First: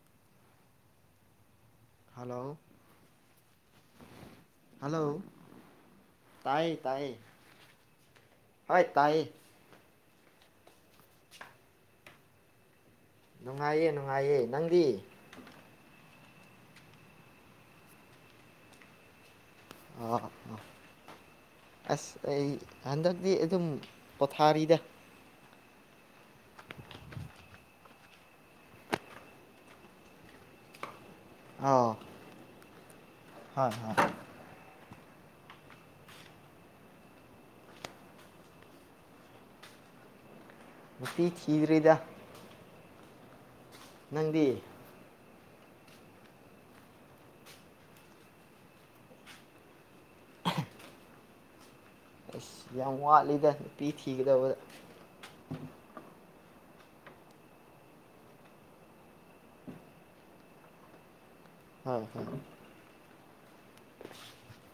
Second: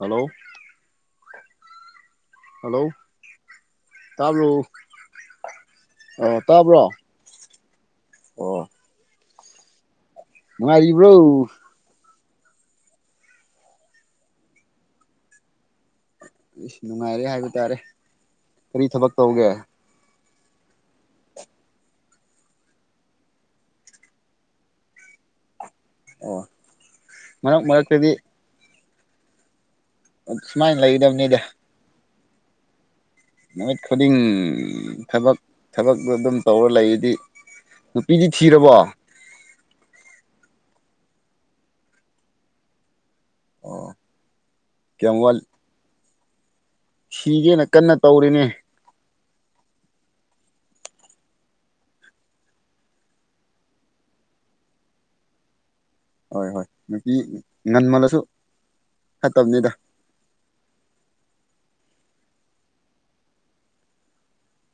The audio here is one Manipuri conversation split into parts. ꯍꯜꯂꯣ ꯍꯜꯂꯣ ꯇꯥꯕ꯭ꯔꯣ ꯍꯜꯂꯣ ꯑꯣ ꯇꯥꯏ ꯇꯥꯕ꯭ꯔꯣ ꯇꯥꯏꯌꯦ ꯑꯣ ꯍꯣꯏ ꯇꯥꯏꯌꯦ ꯅꯨꯡꯉꯥꯏꯔꯤꯕ꯭ꯔꯣ ꯅꯨꯡꯉꯥꯏꯌꯦ ꯅꯨꯡꯉꯥꯏꯌꯦ ꯅꯪꯗꯤ ꯅꯨꯡꯉꯥꯏꯔꯦ ꯍꯥꯏꯕ ꯇꯥꯔꯦ ꯀꯔꯤ ꯊꯕꯛ ꯇꯧꯒꯦ ꯑꯥ ꯑꯥ ꯑꯥ ꯑꯁ ꯑꯩ ꯍꯟꯗꯛꯇꯤ ꯑꯗꯨꯝ ꯄꯣꯊꯥꯔꯤꯗ ꯑꯣ ꯃꯔꯛ ꯃꯔꯛꯇꯗꯤ ꯁꯨꯃꯥꯏ ꯂꯩꯗꯝꯅꯤꯗ ꯑꯥꯎ ꯅꯨꯃꯤꯠ ꯈꯨꯗꯤꯡ ꯊꯕꯛ ꯊꯕꯛꯇꯣ ꯑꯗꯨꯝ ꯇꯧꯔ ꯂꯩꯗꯤ ꯅꯨꯄꯤꯗꯤ ꯊꯤꯔꯕꯣ ꯅꯨꯄꯤ ꯊꯤꯗ꯭ꯔꯤꯗ ꯑꯣ ꯅꯪꯗꯤ ꯀꯌꯥꯝ ꯋꯥꯜ ꯊꯤꯒꯦꯅ ꯀꯟꯅ ꯇꯧꯔꯤꯅꯦ ꯑꯁ ꯌꯥꯝ ꯋꯥꯠꯂꯤꯗ ꯅꯨꯄꯤ ꯊꯤꯒꯗꯕꯗ ꯍꯣꯏ ꯍꯣꯏ ꯅꯨꯄꯤ ꯉꯟꯃꯜꯂꯁꯨ ꯐꯠꯇꯕꯅꯤꯗ ꯍꯥ ꯍ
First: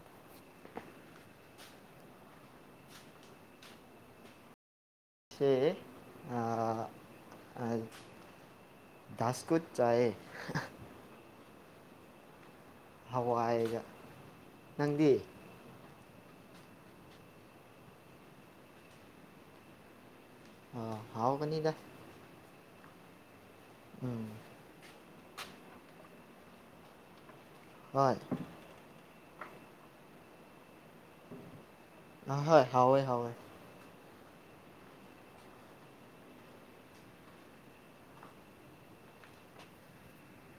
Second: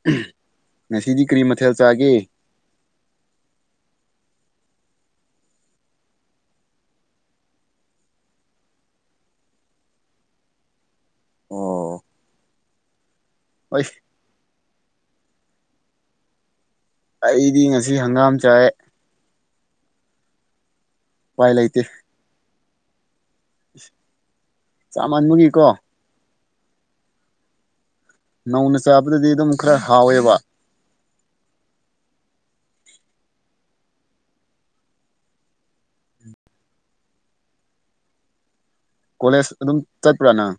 [unintelligible] ꯉꯁꯤꯗꯤ ꯀꯔꯤ ꯃꯊꯦꯜ ꯆꯥꯒꯦ [unintelligible] ꯗꯥꯥꯁꯀꯨꯠ ꯆꯥꯌꯦ [unintelligible] ꯑꯣ ꯍꯋꯥꯏꯒ ꯍꯣꯏ ꯅꯪꯗꯤ ꯑꯩꯗꯤ ꯉꯁꯤ ꯍꯪꯒꯥꯝ ꯆꯥꯏꯌꯦ ꯑ ꯍꯥꯎ ꯎꯄꯥꯏ ꯒꯅꯤꯗ ꯂꯩꯇꯦ ꯎꯝ ꯆꯥꯃꯟꯕꯒꯤꯀꯣ ꯍꯣꯏ ꯅꯧꯅ ꯆꯥꯕꯗꯗꯤ ꯑꯗꯨꯝ ꯈꯔ ꯍꯥꯎꯋꯦꯕ ꯑꯍꯣꯏ ꯍꯧꯋꯦ ꯍꯧꯋꯦ ꯀꯣꯂꯦꯖ ꯑꯗꯨꯝ ꯆꯠꯄ꯭ꯔꯥ ꯅꯪ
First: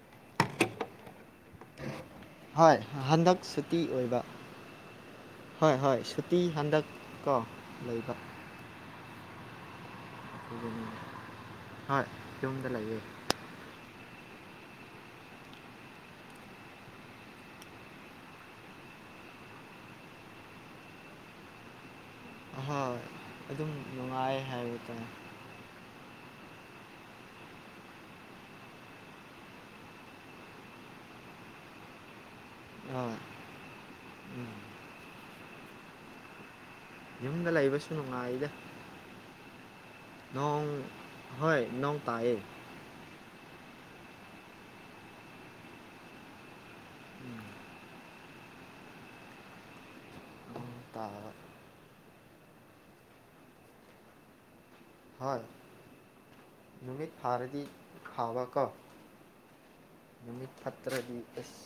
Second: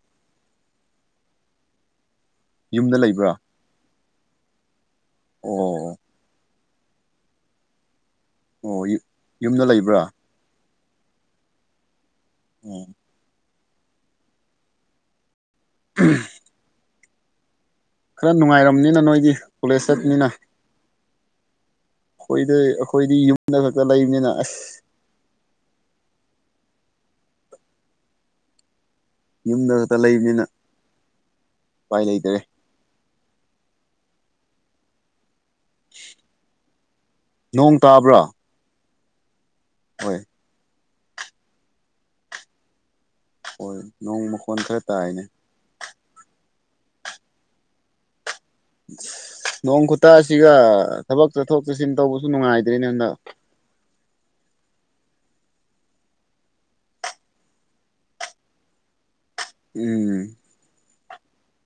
ꯍꯣꯏ ꯌꯨꯝꯗ ꯂꯩꯕ꯭ꯔꯥ ꯍꯟꯗꯛ ꯁꯨꯇꯤ ꯑꯣꯏꯕ ꯍꯣꯏ ꯑꯣ ꯍꯣꯏ ꯁꯨꯇꯤ ꯍꯟꯗꯛ ꯀꯣ ꯂꯩꯕ ꯑꯣ ꯌꯨ ꯌꯨꯝꯗ ꯂꯩꯕ꯭ꯔꯥ [unintelligible] ꯍꯣꯏ ꯌꯨꯝꯗ ꯑꯣ ꯂꯩꯌꯦ [unintelligible] ꯈ꯭ꯔꯥ ꯅꯨꯡꯉꯥꯏꯔꯝꯅꯤꯅ ꯅꯣꯏꯗꯤ ꯀꯣꯂꯦꯖ ꯆꯠꯄꯅꯤꯅ ꯑꯩꯈꯣꯏꯗ ꯑꯍꯣꯏ ꯑꯩꯈꯣꯏꯗꯤ ꯌꯨꯝꯗ ꯑꯗꯨꯝ ꯈꯛꯇ ꯂꯩꯕꯅꯤꯅ ꯅꯨꯡꯉꯥꯏ ꯑꯁ ꯍꯥꯏꯕ ꯇꯥꯏ ꯌꯨꯝꯗ ꯈꯛꯇ ꯂꯩꯕꯅꯤꯅ ꯎꯄꯥꯏ ꯂꯩꯇꯔꯦ ꯑ ꯌꯨꯝꯗ ꯅꯣꯡ ꯂꯩꯕꯁꯨ ꯇꯥꯕ꯭ꯔꯥ ꯅꯨꯡꯉꯥꯏꯗ ꯍꯣꯏ ꯅꯣꯡ ꯎꯝ ꯍꯣꯏ ꯅꯣꯡ ꯇꯥꯏꯌꯦ ꯍꯣꯏ ꯅꯣꯡ ꯃꯈꯣꯟ ꯈꯔ ꯇꯥꯏꯅꯦ ꯎꯝ ꯅꯣꯡ ꯈꯨꯠꯇꯁꯤꯒ ꯅꯣꯡ ꯊꯕꯛ ꯇꯥꯕ ꯆꯠꯊꯣꯛ ꯆꯠꯁꯤꯟ ꯇꯧꯕꯁꯨ ꯅꯨꯡꯉꯥꯏꯗ꯭ꯔꯦꯅꯦ ꯍꯟꯗꯛ ꯍꯣꯏ ꯅꯨꯃꯤꯠ ꯐꯔꯗꯤ ꯈꯕ ꯀꯣ ꯎꯝ ꯅꯨꯃꯤꯠ ꯐꯠꯇ꯭ꯔꯗꯤ ꯑꯦꯁ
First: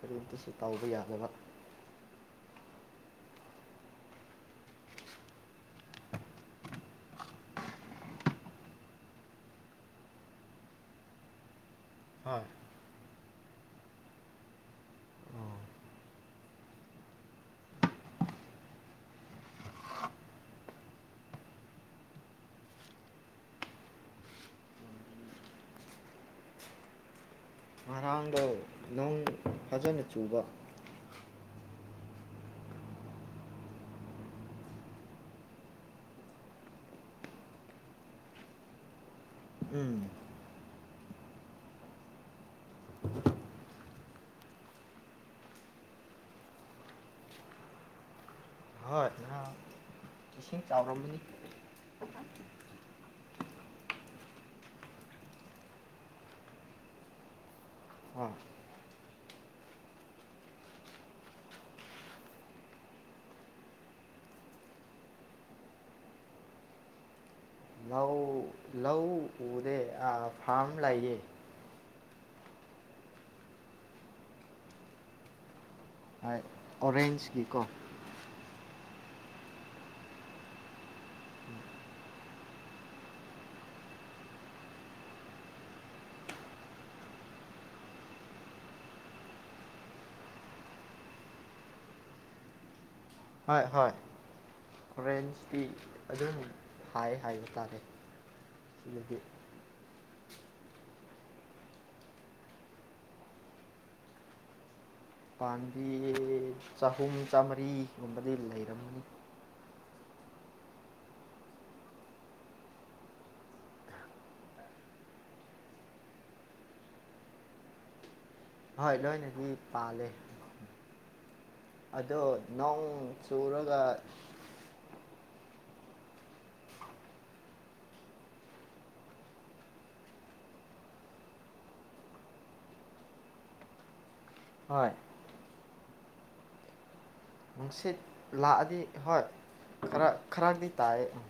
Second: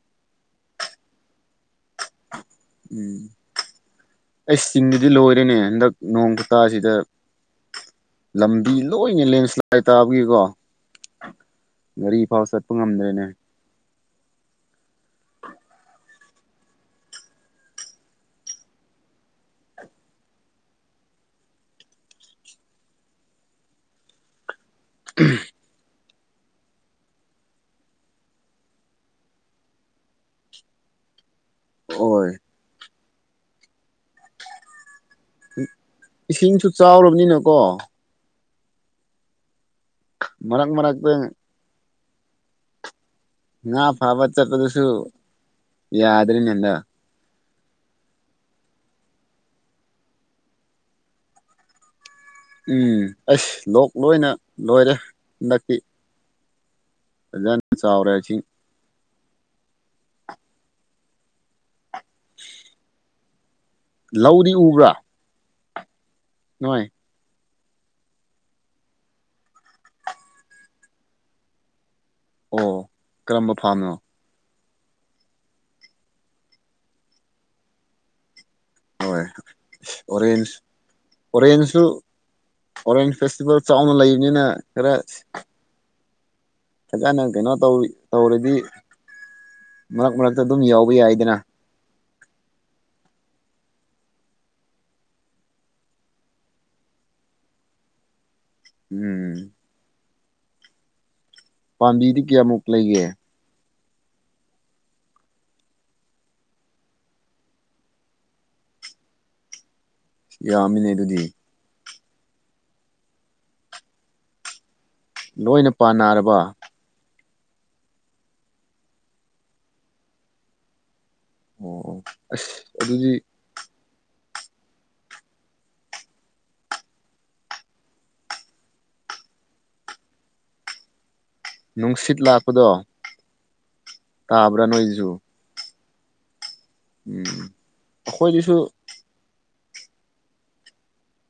ꯀꯔꯤꯝꯇꯁꯨ ꯇꯧꯕ ꯌꯥꯗꯕ ꯎꯝ ꯑꯩꯆ ꯆꯤꯡꯗꯗꯤ ꯂꯣꯏꯔꯦꯅꯦ ꯍꯟꯗꯛ ꯅꯣꯡ ꯈꯨꯇꯥꯖꯤꯗ [unintelligible] ꯂꯝꯕꯤ ꯂꯣꯏꯅꯦ ꯂꯦꯟꯁ꯭ꯂꯥꯏꯠ ꯇꯥꯕꯒꯤꯀꯣ [inaudible] ꯒꯥꯔꯤ ꯍꯣꯏ ꯐꯥꯎ ꯆꯠꯄ ꯉꯝꯗ꯭ꯔꯦꯅꯦ ꯎꯝ. [unintelligible] ꯎꯝ ꯉꯔꯥꯡꯗꯣ [unintelligible] ꯅꯣꯡ ꯐꯖꯅ ꯆꯨꯕ [unintelligible] ꯑꯣꯏ [unintelligible] ꯏꯁꯤꯡꯁꯨ ꯆꯥꯎꯔꯕꯅꯤꯅꯀꯣ [unintelligible] ꯎꯝ [inaudible] ꯃꯔꯛ ꯃꯔꯛꯇ [inaudible] ꯉꯥ ꯐꯥꯕ ꯆꯠꯄꯗꯨꯁꯨ [inaudible] ꯌꯥꯗ꯭ꯔꯦꯅꯦ ꯍꯟꯗꯛ ꯍꯣꯏ [unintelligible] ꯅ [unintelligible] ꯏꯁꯤꯡ ꯆꯥꯎꯔꯝꯒꯅꯤ [unintelligible] ꯎꯝ ꯑꯩꯁ ꯂꯣꯛ ꯂꯣꯏꯅ [inaudible] ꯂꯣꯏꯔꯦ [inaudible] ꯍꯟꯗꯛꯇꯤ ꯐꯖꯅ ꯆꯥꯎꯔꯦ ꯍꯣꯏ ꯏꯁꯤ [unintelligible] [unintelligible] ꯑ [inaudible] [unintelligible] ꯎꯁ [inaudible] ꯂꯧꯔꯤ ꯎꯕ꯭ꯔꯥ ꯅꯣꯏ ꯉꯎ [unintelligible] ꯂꯧ ꯎꯗꯦ ꯑ ꯐꯥꯝ ꯂꯩꯌꯦ [unintelligible] ꯑꯣ [inaudible] ꯀꯔꯝꯕ ꯐꯥꯝꯅꯣ ꯍꯥꯏ [unintelligible] ꯑꯣꯔꯦꯟꯖꯒꯤ ꯀꯣ ꯍꯣꯏ ꯑꯣꯔꯦꯟꯖ ꯑꯣꯔꯦꯟꯖꯁꯨ ꯑꯣꯔꯦꯟꯖ ꯐꯦꯁꯇꯤꯚꯦꯜ ꯆꯥꯎꯅ ꯂꯩꯕꯅꯤꯅ ꯈꯔ ꯐꯖꯅ ꯀꯩꯅꯣ ꯇꯧ ꯇꯧꯔꯗꯤ [inaudible] ꯃꯔꯛ ꯃꯔꯛꯇ ꯑꯗꯨꯝ ꯌꯥꯎꯕ ꯌꯥꯏꯗꯅ ꯍꯣꯏ ꯍꯣꯏ [inaudible] ꯍꯣꯔꯦꯟꯁꯇꯤ [unintelligible] ꯑꯗꯨꯝ ꯍꯥꯏ ꯍꯥꯏꯕ ꯇꯥꯔꯦ [unintelligible] ꯁꯤꯗꯗꯤ ꯎꯝ [unintelligible] ꯄꯥꯝꯕꯤꯗꯤ ꯀꯌꯥꯃꯨꯛ ꯂꯩꯒꯦ [unintelligible] ꯄꯥꯝꯕꯤ ꯆꯍꯨꯝ ꯆꯥꯝꯃꯔꯤꯒꯨꯝꯕꯗꯤ ꯂꯩꯔꯝꯒꯅꯤ [unintelligible] ꯌꯥꯝꯃꯤꯅꯦ [unintelligible] ꯑꯗꯨꯗꯤ ꯂꯣꯏꯅ ꯄꯥꯟꯅꯥꯔꯕꯥ ꯍꯣꯏ ꯂꯣꯏꯅꯗꯤ ꯄꯥꯜꯂꯦ [unintelligible] ꯑꯣ ꯑꯗꯣ ꯑꯁ ꯅꯣꯡ ꯑꯗꯨꯗꯤ ꯆꯨꯔꯒ [unintelligible] ꯅꯨꯡꯁꯤꯠ ꯂꯥꯛꯄꯗꯣ [unintelligible] ꯇꯥꯕ꯭ꯔꯥ ꯍꯣꯏ ꯅꯣꯏꯖꯨ ꯅꯨꯡꯁꯤꯠ ꯑꯩꯈꯣꯏꯗꯁꯨ ꯂꯥꯛꯑꯗꯤ ꯍꯣꯏ ꯈꯔ ꯈꯔꯗꯤ ꯇꯥꯏꯑꯦ [unintelligible]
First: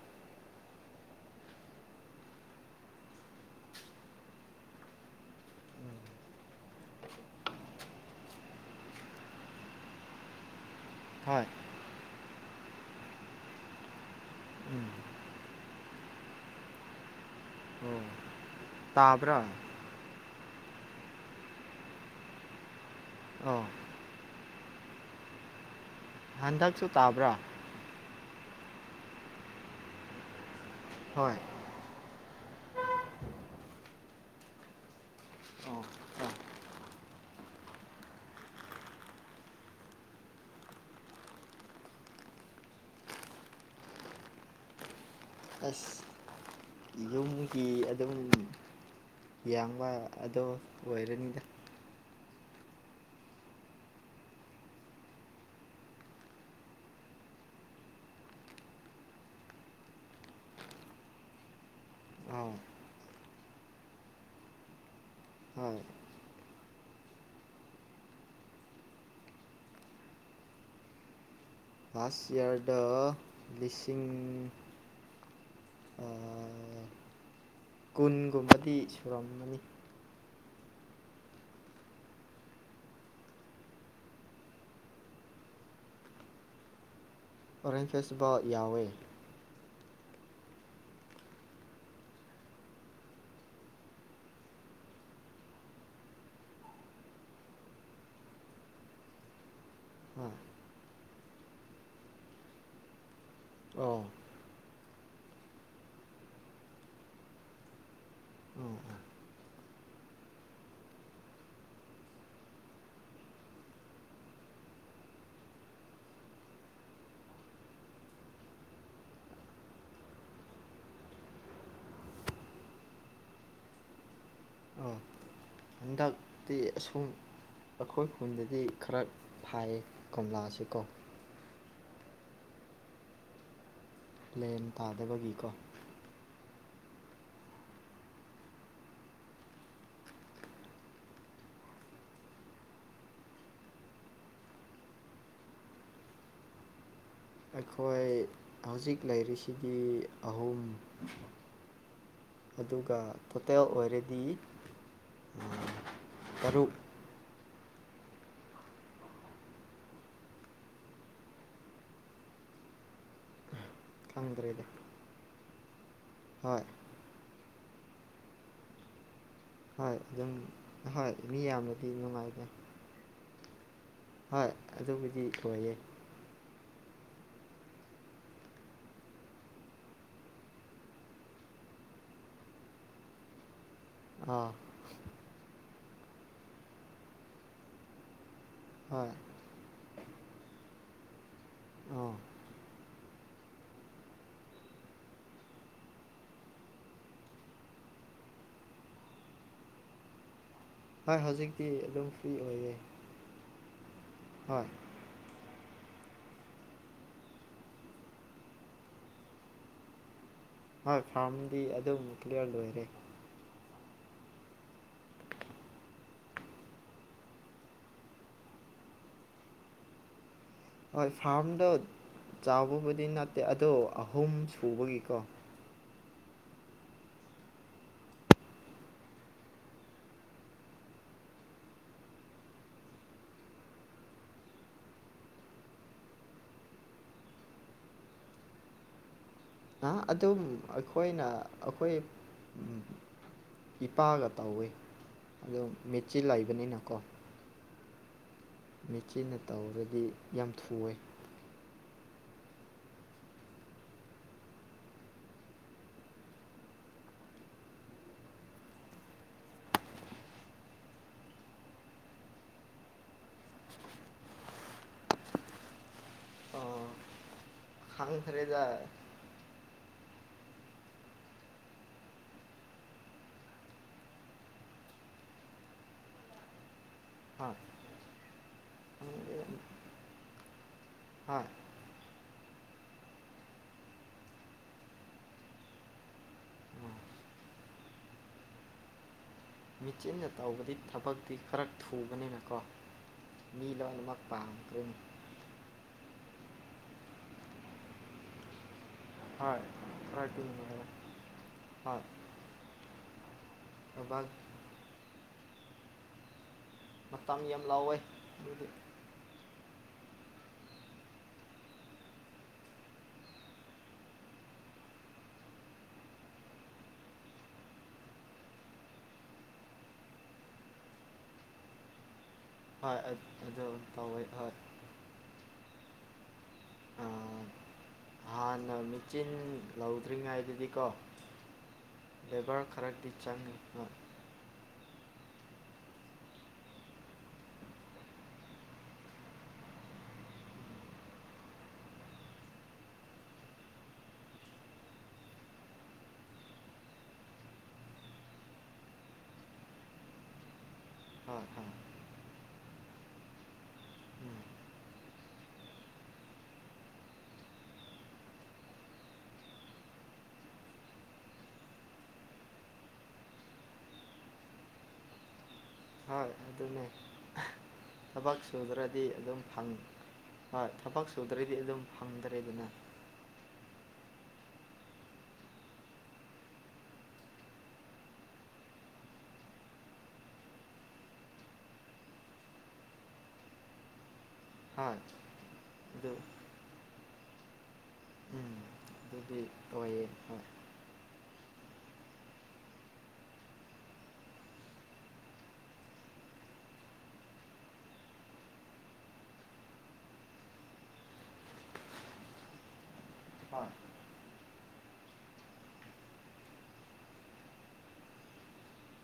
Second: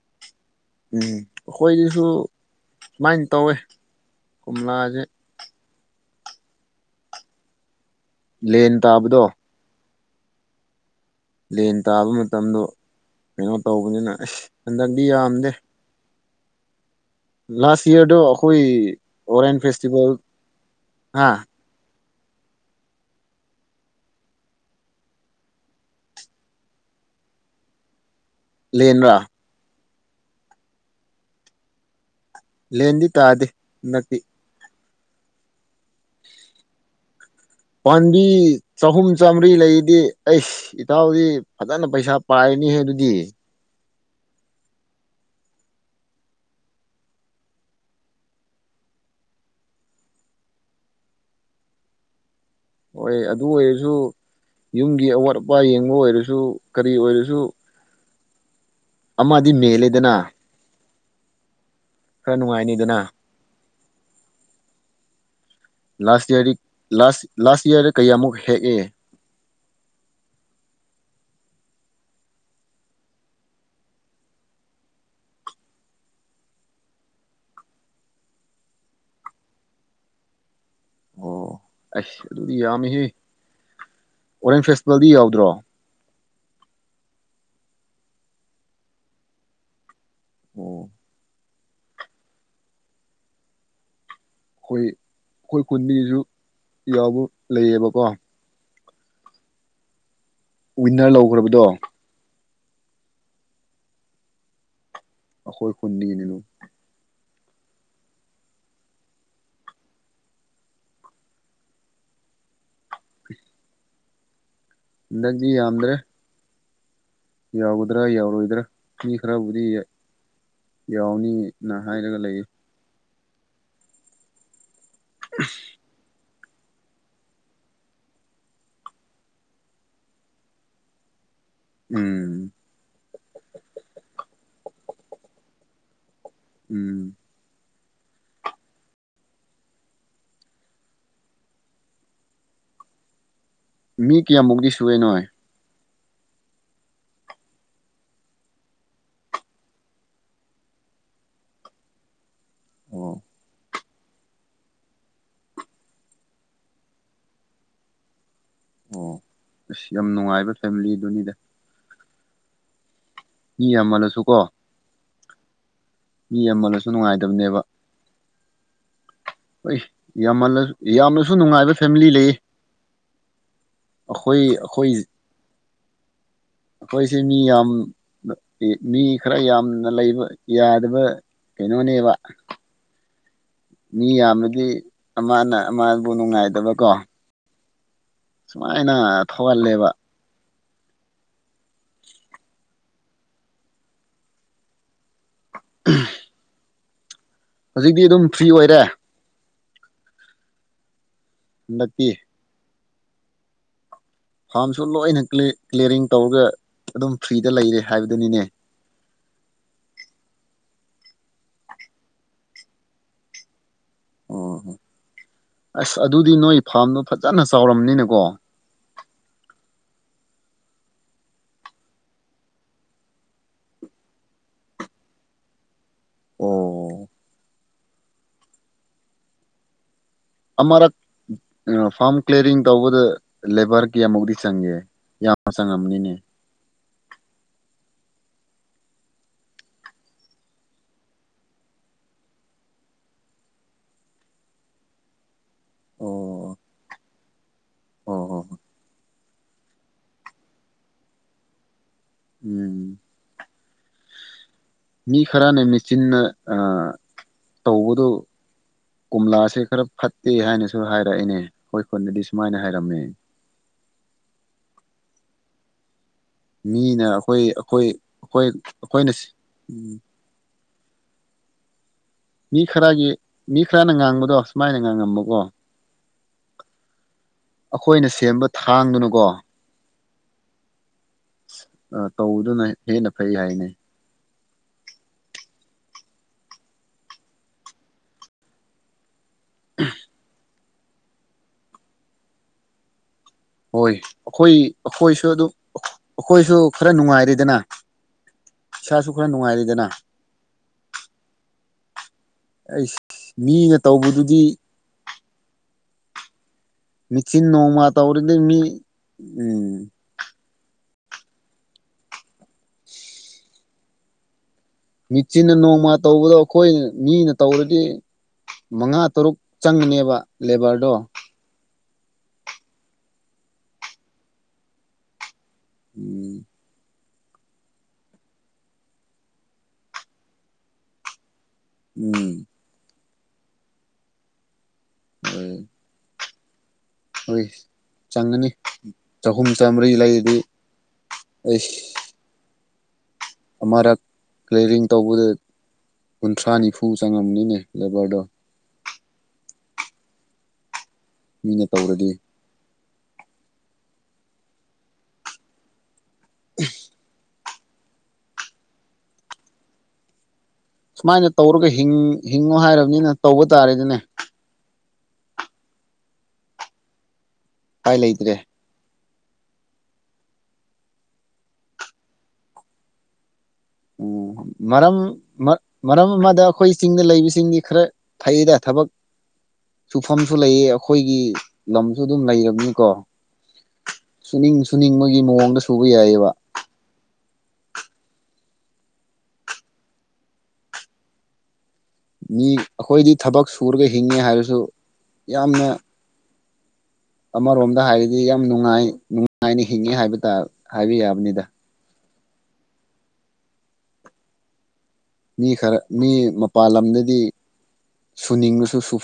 ꯎꯝ ꯑꯩꯈꯣꯏꯗꯁꯨ ꯁꯨꯃꯥꯏꯟ ꯇꯧꯋꯦ ꯀꯣꯝꯂꯥꯖꯦ [inaudible] [inaudible] [unintelligible] ꯂꯦꯟ ꯇꯥꯕꯗꯣ [unintelligible] ꯂꯥꯟ ꯇꯥꯕ ꯃꯇꯝꯗꯣ [unintelligible] [inaudible] ꯀꯩꯅꯣ ꯇꯧꯕꯅꯤꯅ ꯑꯁ ꯎꯝ ꯍꯟꯗꯛꯗꯤ ꯌꯥꯝꯗꯦ [inaudible] ꯂꯥꯁ ꯑꯣ ꯏꯌꯥꯔꯗꯣ ꯑꯩꯈꯣꯏ ꯇꯥꯕ꯭ꯔꯥ ꯑꯣꯔꯦꯟꯖ ꯐꯦꯁꯇꯤꯚꯦꯜ [inaudible] ꯍꯥ ꯑꯣ [inaudible] ꯍꯟꯗꯛꯁꯨ ꯇꯥꯕ꯭ꯔꯥ [inaudible] ꯂꯦꯟꯔꯥ ꯍꯣꯏ [inaudible] ꯂꯦꯟꯗꯤ ꯇꯥꯗꯦ ꯍꯟꯗꯛꯇꯤ [unintelligible] ꯄꯥꯝꯕꯤ ꯆꯍꯨꯝ ꯆꯥꯝꯃꯔꯤ ꯂꯩꯗꯤ ꯑꯩꯁ ꯏꯇꯥꯎꯗꯤ ꯐꯖꯅ ꯄꯩꯁꯥ ꯄꯥꯏꯅꯤꯍꯦ ꯑꯗꯨꯗꯤ ꯑꯁ ꯀꯨꯝꯀꯤ ꯑꯗꯨꯝ ꯌꯥꯡꯕ ꯑꯗꯣ ꯑꯣꯏꯔꯅꯤꯗ ꯍꯣꯏ ꯑꯗꯨ ꯑꯣꯏꯔꯁꯨ ꯌꯨꯝꯒꯤ ꯑꯋꯥꯠ ꯑꯄꯥ ꯌꯦꯡꯕ ꯑꯣꯏꯔꯁꯨ ꯀꯔꯤ ꯑꯣꯏꯔꯁꯨ ꯑꯃꯗꯤ ꯃꯦꯜꯂꯦꯗꯅ ꯈꯔ ꯑꯥ ꯅꯨꯡꯉꯥꯏꯅꯤ ꯗꯅ ꯍꯣꯏ ꯂꯥꯁ ꯏꯌꯥꯔꯗꯤ ꯂꯥꯁ ꯂꯥꯁ ꯏꯌꯥꯔꯗꯤ ꯀꯌꯥꯃꯨꯛ ꯍꯦꯛꯑꯦ ꯐꯥꯁ ꯏꯌꯥꯔꯗ ꯂꯤꯁꯤꯡ ꯀꯨꯟꯒꯨꯝꯕꯗꯤ ꯁꯨꯔꯝꯃꯅꯤ ꯑꯣ ꯑꯩꯁ ꯑꯗꯨꯗꯤ ꯌꯥꯝꯃꯦꯍꯦ ꯑꯣꯔꯦꯟꯖ ꯐꯦꯁꯇꯤꯚꯦꯜꯗꯤ ꯌꯥꯎꯗ꯭ꯔꯣ ꯑꯣꯔꯦꯟꯖ ꯐꯦꯁꯇꯤꯚꯦꯜ ꯌꯥꯎꯋꯦ ꯑꯣ ꯑꯩꯈꯣꯏ ꯑꯩꯈꯣꯏ ꯈꯨꯟꯗꯒꯤꯁꯨ ꯌꯥꯎꯕ ꯂꯩꯌꯦꯕꯀꯣ [unintelligible] ꯋꯤꯟꯅꯔ ꯂꯧꯒ꯭ꯔꯕꯗꯣ ꯑꯣ ꯑꯈꯣꯏ ꯈꯨꯟꯗꯒꯤꯅꯤ [unintelligible] ꯑꯣ ꯑꯣ ꯍꯟꯗꯛꯗꯤ ꯌꯥꯝꯗ꯭ꯔꯦ ꯌꯥꯎꯒꯗ꯭ꯔꯥ ꯌꯥꯎꯔꯣꯏꯗ꯭ꯔꯥ ꯃꯤ ꯈꯔꯕꯨꯗꯤ ꯌ ꯌꯥꯎꯅꯤ ꯅ ꯍꯥꯏꯔꯒ ꯂꯩꯌ‌ꯦ [unintelligible] ꯍꯟꯗꯛ ꯇꯤ ꯑꯁꯨꯝ ꯑꯩꯈꯣꯏ ꯈꯨꯟꯗꯗꯤ ꯈꯔ ꯊꯥꯏꯌꯦ ꯀꯣꯝꯂꯥꯁꯦ ꯀꯣ ꯎꯝ ꯂꯦꯟ ꯇꯥꯗꯕꯒꯤꯀꯣ ꯎꯝ ꯃꯤ ꯀꯌꯥꯃꯨꯛꯗꯤ ꯁꯨꯔꯦ ꯅꯣꯏ ꯑꯩꯈꯣꯏ ꯍꯧꯖꯤꯛ ꯂꯩꯔꯤꯁꯤꯗꯤ ꯑꯍꯨꯝ ꯑꯗꯨꯒ ꯑꯣ ꯇꯣꯇꯦꯜ ꯑꯣꯏꯔꯗꯤ ꯇꯔꯨꯛ ꯑꯣ ꯑꯁ ꯌꯥꯝ ꯅꯨꯡꯉꯥꯏꯕ ꯐꯦꯃꯤꯂꯤ ꯑꯗꯨꯅꯤꯗ ꯃꯤ ꯌꯥꯝꯃꯜꯂꯁꯨ ꯀꯣ ꯈꯪꯗ꯭ꯔꯦꯗ ꯃꯤ ꯍꯣꯏ ꯌꯥꯝꯃꯜꯂꯁꯨ ꯅꯨꯡꯉꯥꯏꯇꯕꯅꯦꯕ ꯍꯣꯏ ꯌꯥꯝꯃꯜꯂꯁ ꯍꯣꯏ ꯌꯥꯝꯅꯁꯨ ꯃꯤ ꯅꯨꯡꯉꯥꯏꯕ ꯌꯥꯝꯅꯗꯤ ꯐꯦꯃꯤꯂꯤ ꯂꯩꯌꯦ ꯅꯨꯡꯉꯥꯏꯇꯦ ꯍꯣꯏ ꯑꯩꯈꯣꯏ ꯑꯗꯨꯕꯨꯗꯤ ꯑꫭꯏꯌꯦ ꯑꯩꯈꯣꯏꯁꯦ ꯃꯤ ꯌꯥꯝ ꯃꯤ ꯈꯔ ꯌꯥꯝꯅ ꯂꯩꯕ ꯌꯥꯗꯕ ꯀꯩꯅꯣꯅꯦꯕ [inaudible] ꯃꯤ ꯑꯥ ꯌꯥꯝꯃꯗꯤ ꯑꯃꯅ ꯑꯃꯕꯨ ꯅꯨꯡꯉꯥꯏꯗꯕꯀꯣ ꯁꯨꯃꯥꯏꯅ ꯍꯣꯏ ꯊꯣꯛꯍꯜꯂꯦꯕ ꯑꯥ ꯎ [unintelligible] ꯍꯧꯖꯤꯛꯇꯤ ꯑꯗꯨꯝ ꯐ꯭ꯔꯤ ꯑꯣꯏꯔꯦ ꯍꯣꯏ ꯍꯧꯖꯤꯛꯇꯤ ꯍꯟꯗꯛꯇꯤ ꯑꯗꯨꯝ ꯐ꯭ꯔꯤ ꯑꯣꯏꯔꯦ ꯐꯥꯔꯝꯁꯨ ꯂꯣꯏꯅ ꯀ꯭ꯂꯤ ꯀ꯭ꯂꯤꯌꯥꯔꯤꯡ ꯇꯧꯔꯒ ꯑꯗꯨꯝ ꯐ꯭ꯔꯤꯗ ꯂꯩꯔꯦ ꯍꯥꯏꯕꯗꯨꯅꯤꯅꯦ ꯍꯣꯏ ꯐꯥꯔꯝꯗꯤ ꯑꯗꯨꯝ ꯀ꯭ꯂꯤꯌꯥꯔ ꯂꯣꯏꯔꯦ ꯑꯣ ꯍꯣ ꯑꯁ ꯑꯗꯨꯗꯤ ꯅꯣꯏ ꯐꯥꯝꯗꯣ ꯐꯖꯅ ꯆꯥꯎꯔꯝꯅꯤꯅꯀꯣ ꯍꯣꯏ ꯐꯥꯔꯝꯗꯣ ꯆꯥꯎꯕꯕꯨꯗꯤ ꯅꯠꯇꯦ ꯑꯗꯣ ꯑꯍꯨꯝ ꯁꯨꯕꯒꯤꯀꯣ ꯑꯣ ꯑꯃꯔꯛ ꯑ ꯐꯥꯝ ꯀ꯭ꯂꯤꯌꯥꯔꯤꯡ ꯇꯧꯕꯗ ꯂꯦꯕꯔ ꯀꯌꯥꯃꯨꯛꯇꯤ ꯆꯪꯒꯦ ꯌꯥꯝ ꯆꯪꯉꯝꯅꯤꯅꯦ ꯑꯥ ꯑꯗꯨꯝ ꯑꯩꯈꯣꯏꯅ ꯑꯈꯣꯏ ꯎꯝ ꯏꯄꯥꯒ ꯇꯧꯋꯦ ꯑꯗꯨꯝ ꯃꯦꯆꯤꯟ ꯂꯩꯕꯅꯤꯅꯀꯣ ꯑꯣ ꯍꯣ ꯍꯣꯏ ꯆꯦꯟꯅ ꯇꯧꯔꯗꯤ ꯌꯥꯝ ꯊꯨꯋꯦ ꯎꯝ ꯃꯤ ꯈꯔꯅ ꯃꯦꯆꯤꯟꯅ ꯑꯥ ꯇꯧꯕꯗꯨ ꯀꯣꯝꯂꯥꯁꯦ ꯈꯔ ꯐꯠꯇꯦ ꯍꯥꯏꯅꯁꯨ ꯍꯥꯏꯔꯛꯑꯦꯅꯦ ꯑꯩꯈꯣꯏ ꯈꯨꯟꯗꯗꯤ ꯁꯨꯃꯥꯏꯅ ꯍꯥꯏꯔꯝꯃꯦ ꯑꯥ ꯃꯤꯅ ꯑꯈꯣꯏ ꯑꯈꯣꯏ ꯑꯈꯣꯏ ꯈꯪꯗ꯭ꯔꯦꯗ ꯑꯈꯣꯏꯅ ꯎꯝ ꯃꯤ ꯈꯔꯒꯤ ꯃꯤ ꯈꯔꯅ ꯉꯥꯡꯕꯗꯣ ꯁꯨꯃꯥꯏꯅ ꯉꯥꯡꯉꯝꯕꯀꯣ ꯍꯣꯏ ꯑꯈꯣꯏꯅ ꯁꯦꯝꯕ ꯊꯥꯡꯗꯨꯅꯀꯣ ꯍꯥ ꯑ ꯇꯧꯕꯗꯨꯅ ꯍꯦꯟꯅ ꯐꯩ ꯍꯥꯏꯅꯦ [unintelligible] ꯃꯤꯆꯤꯟꯅ ꯇꯧꯕꯗꯤ ꯊꯕꯛꯇꯤ ꯈꯔ ꯊꯨꯕꯅꯤꯅꯀꯣ ꯃꯤ ꯍꯣꯏ ꯂꯣꯏꯅꯃꯛ ꯑꯈꯣꯏ ꯄꯥꯝꯈ꯭ꯔꯦꯅꯦ ꯑꯈꯣꯏꯁꯨ ꯑꯗꯨꯝ ꯑꯈꯣꯏꯁꯨ ꯈꯔ ꯅꯨꯡꯉꯥꯏꯔꯦꯗꯅ ꯏꯁꯥꯁꯨ ꯈꯔ ꯅꯨꯡꯉꯥꯏꯔꯤꯗꯅ [unintelligible] ꯍꯥ ꯑꯩꯁ ꯃꯤꯅ ꯇꯧꯕꯗꯨꯗꯤ ꯃꯇꯝ ꯃꯤꯆꯤꯟ ꯌꯥꯝ ꯅꯣꯡꯃ ꯂꯧꯋꯦ ꯇꯧꯔꯗꯤ ꯃꯤ ꯑꯗꯨꯗꯤ ꯎꯝ ꯃꯦꯆꯤꯟꯅ ꯅꯣꯡꯃ ꯇꯧꯕꯗꯣ ꯑꯈꯣꯏꯅ ꯃꯤꯅ ꯇꯧꯔꯗꯤ ꯃꯉꯥ ꯇꯔꯨꯛ ꯆꯪꯅꯦꯕ ꯂꯦꯕꯔꯗꯣ ꯍꯣꯏ ꯑꯗ ꯑꯗꯨ ꯇꯧꯋꯦ ꯍꯣꯏ ꯎꯝ ꯑꯥ ꯍꯥꯟꯅ ꯃꯦꯆꯤꯟ ꯂꯧꯗ꯭ꯔꯤꯉꯩꯗꯗꯤꯀꯣ ꯎꯝ ꯂꯦꯕꯔ ꯈꯔꯗꯤ ꯆꯪꯉꯤ ꯍꯣꯏ [unintelligible] ꯍꯣꯏ ꯆꯪꯉꯅꯤ ꯆꯍꯨꯝ ꯆꯥꯝꯕ꯭ꯔꯤ ꯂꯩꯔꯗꯤ ꯑꯩꯁ ꯑꯃꯔꯛ ꯀ꯭ꯂꯤꯌꯔꯤꯡ ꯇꯧꯕꯗ ꯀꯨꯟꯊ꯭ꯔꯥ ꯅꯤꯐꯨ ꯆꯪꯉꯝꯅꯤꯅꯦ ꯂꯦꯕꯔꯗꯣ ꯍꯣꯏ ꯃꯤꯅ ꯍꯣꯏ ꯇꯧꯔꯗꯤ [unintelligible] ꯁꯨꯃꯥꯏꯅ ꯇꯧꯔꯒ ꯍꯤꯡ ꯍꯤꯡꯉꯣ ꯍꯥꯏꯔꯕꯅꯤꯅ ꯇꯧꯕ ꯇꯥꯔꯦꯗꯅꯦ ꯍꯣꯏ ꯑꯗꯨꯅꯦ ꯎꯄꯥꯏ ꯂꯩꯇ꯭ꯔꯦ ꯊꯕꯛ ꯁꯨꯗ꯭ꯔꯗꯤ ꯑꯗꯨꯝ ꯊꯕꯛ ꯁꯨꯗ꯭ꯔꯗꯤ ꯑꯗꯨꯝ ꯐꯪꯗ꯭ꯔꯦꯗꯅ ꯎꯝ ꯃꯔꯝ ꯃꯔꯝ ꯑꯃꯗ ꯑꯩꯈꯣꯏ ꯆꯤꯡꯗ ꯂꯩꯕꯁꯤꯡꯒꯤ ꯈꯔ ꯐꯩꯗ ꯊꯕꯛ ꯁꯨꯐꯝꯁꯨ ꯂꯩꯌꯦ ꯑꯩꯈꯣꯏꯒꯤ ꯂꯝꯁꯨ ꯑꯗꯨꯝ ꯂꯩꯔꯕꯅꯤꯀꯣ ꯁꯨꯅꯤꯡ ꯍꯣꯏ ꯁꯨꯅꯤꯡꯕꯒꯤ ꯃꯑꯣꯡꯗ ꯁꯨꯕ ꯑꯗꯨ ꯌꯥꯏꯑ‌ꯦꯕ ꯎꯝ ꯑꯗꯨꯗꯤ ꯑꫭꯏꯌ‌ꯦ ꯍꫭꯏ ꯃꯤ ꯑꯩꯈꯣꯏꯗꯤ ꯊꯕꯛ ꯁꯨꯔꯒ ꯍꯤꯡꯉꯦ ꯍꯥꯏꯔꯁꯨ ꯌꯥꯝꯅ ꯑꯃꯔꯣꯝꯗ ꯍꯥꯏꯔꯗꯤ ꯌꯥꯝ ꯅꯨꯡꯉꯥꯏ ꯅꯨꯡꯉꯥꯏꯅ ꯍꯤꯡꯉꯦ ꯍꯥꯏꯕ ꯇꯥ ꯍꯥꯏꯕ ꯌꯥꯕꯅꯤꯗ ꯍꯣꯏ ꯃꯤ ꯈꯔ ꯃꯤ ꯃꯄꯥꯟ ꯂꯝꯗꯗꯤ ꯁꯨꯅꯤꯡꯕꯁꯨ ꯁꯨ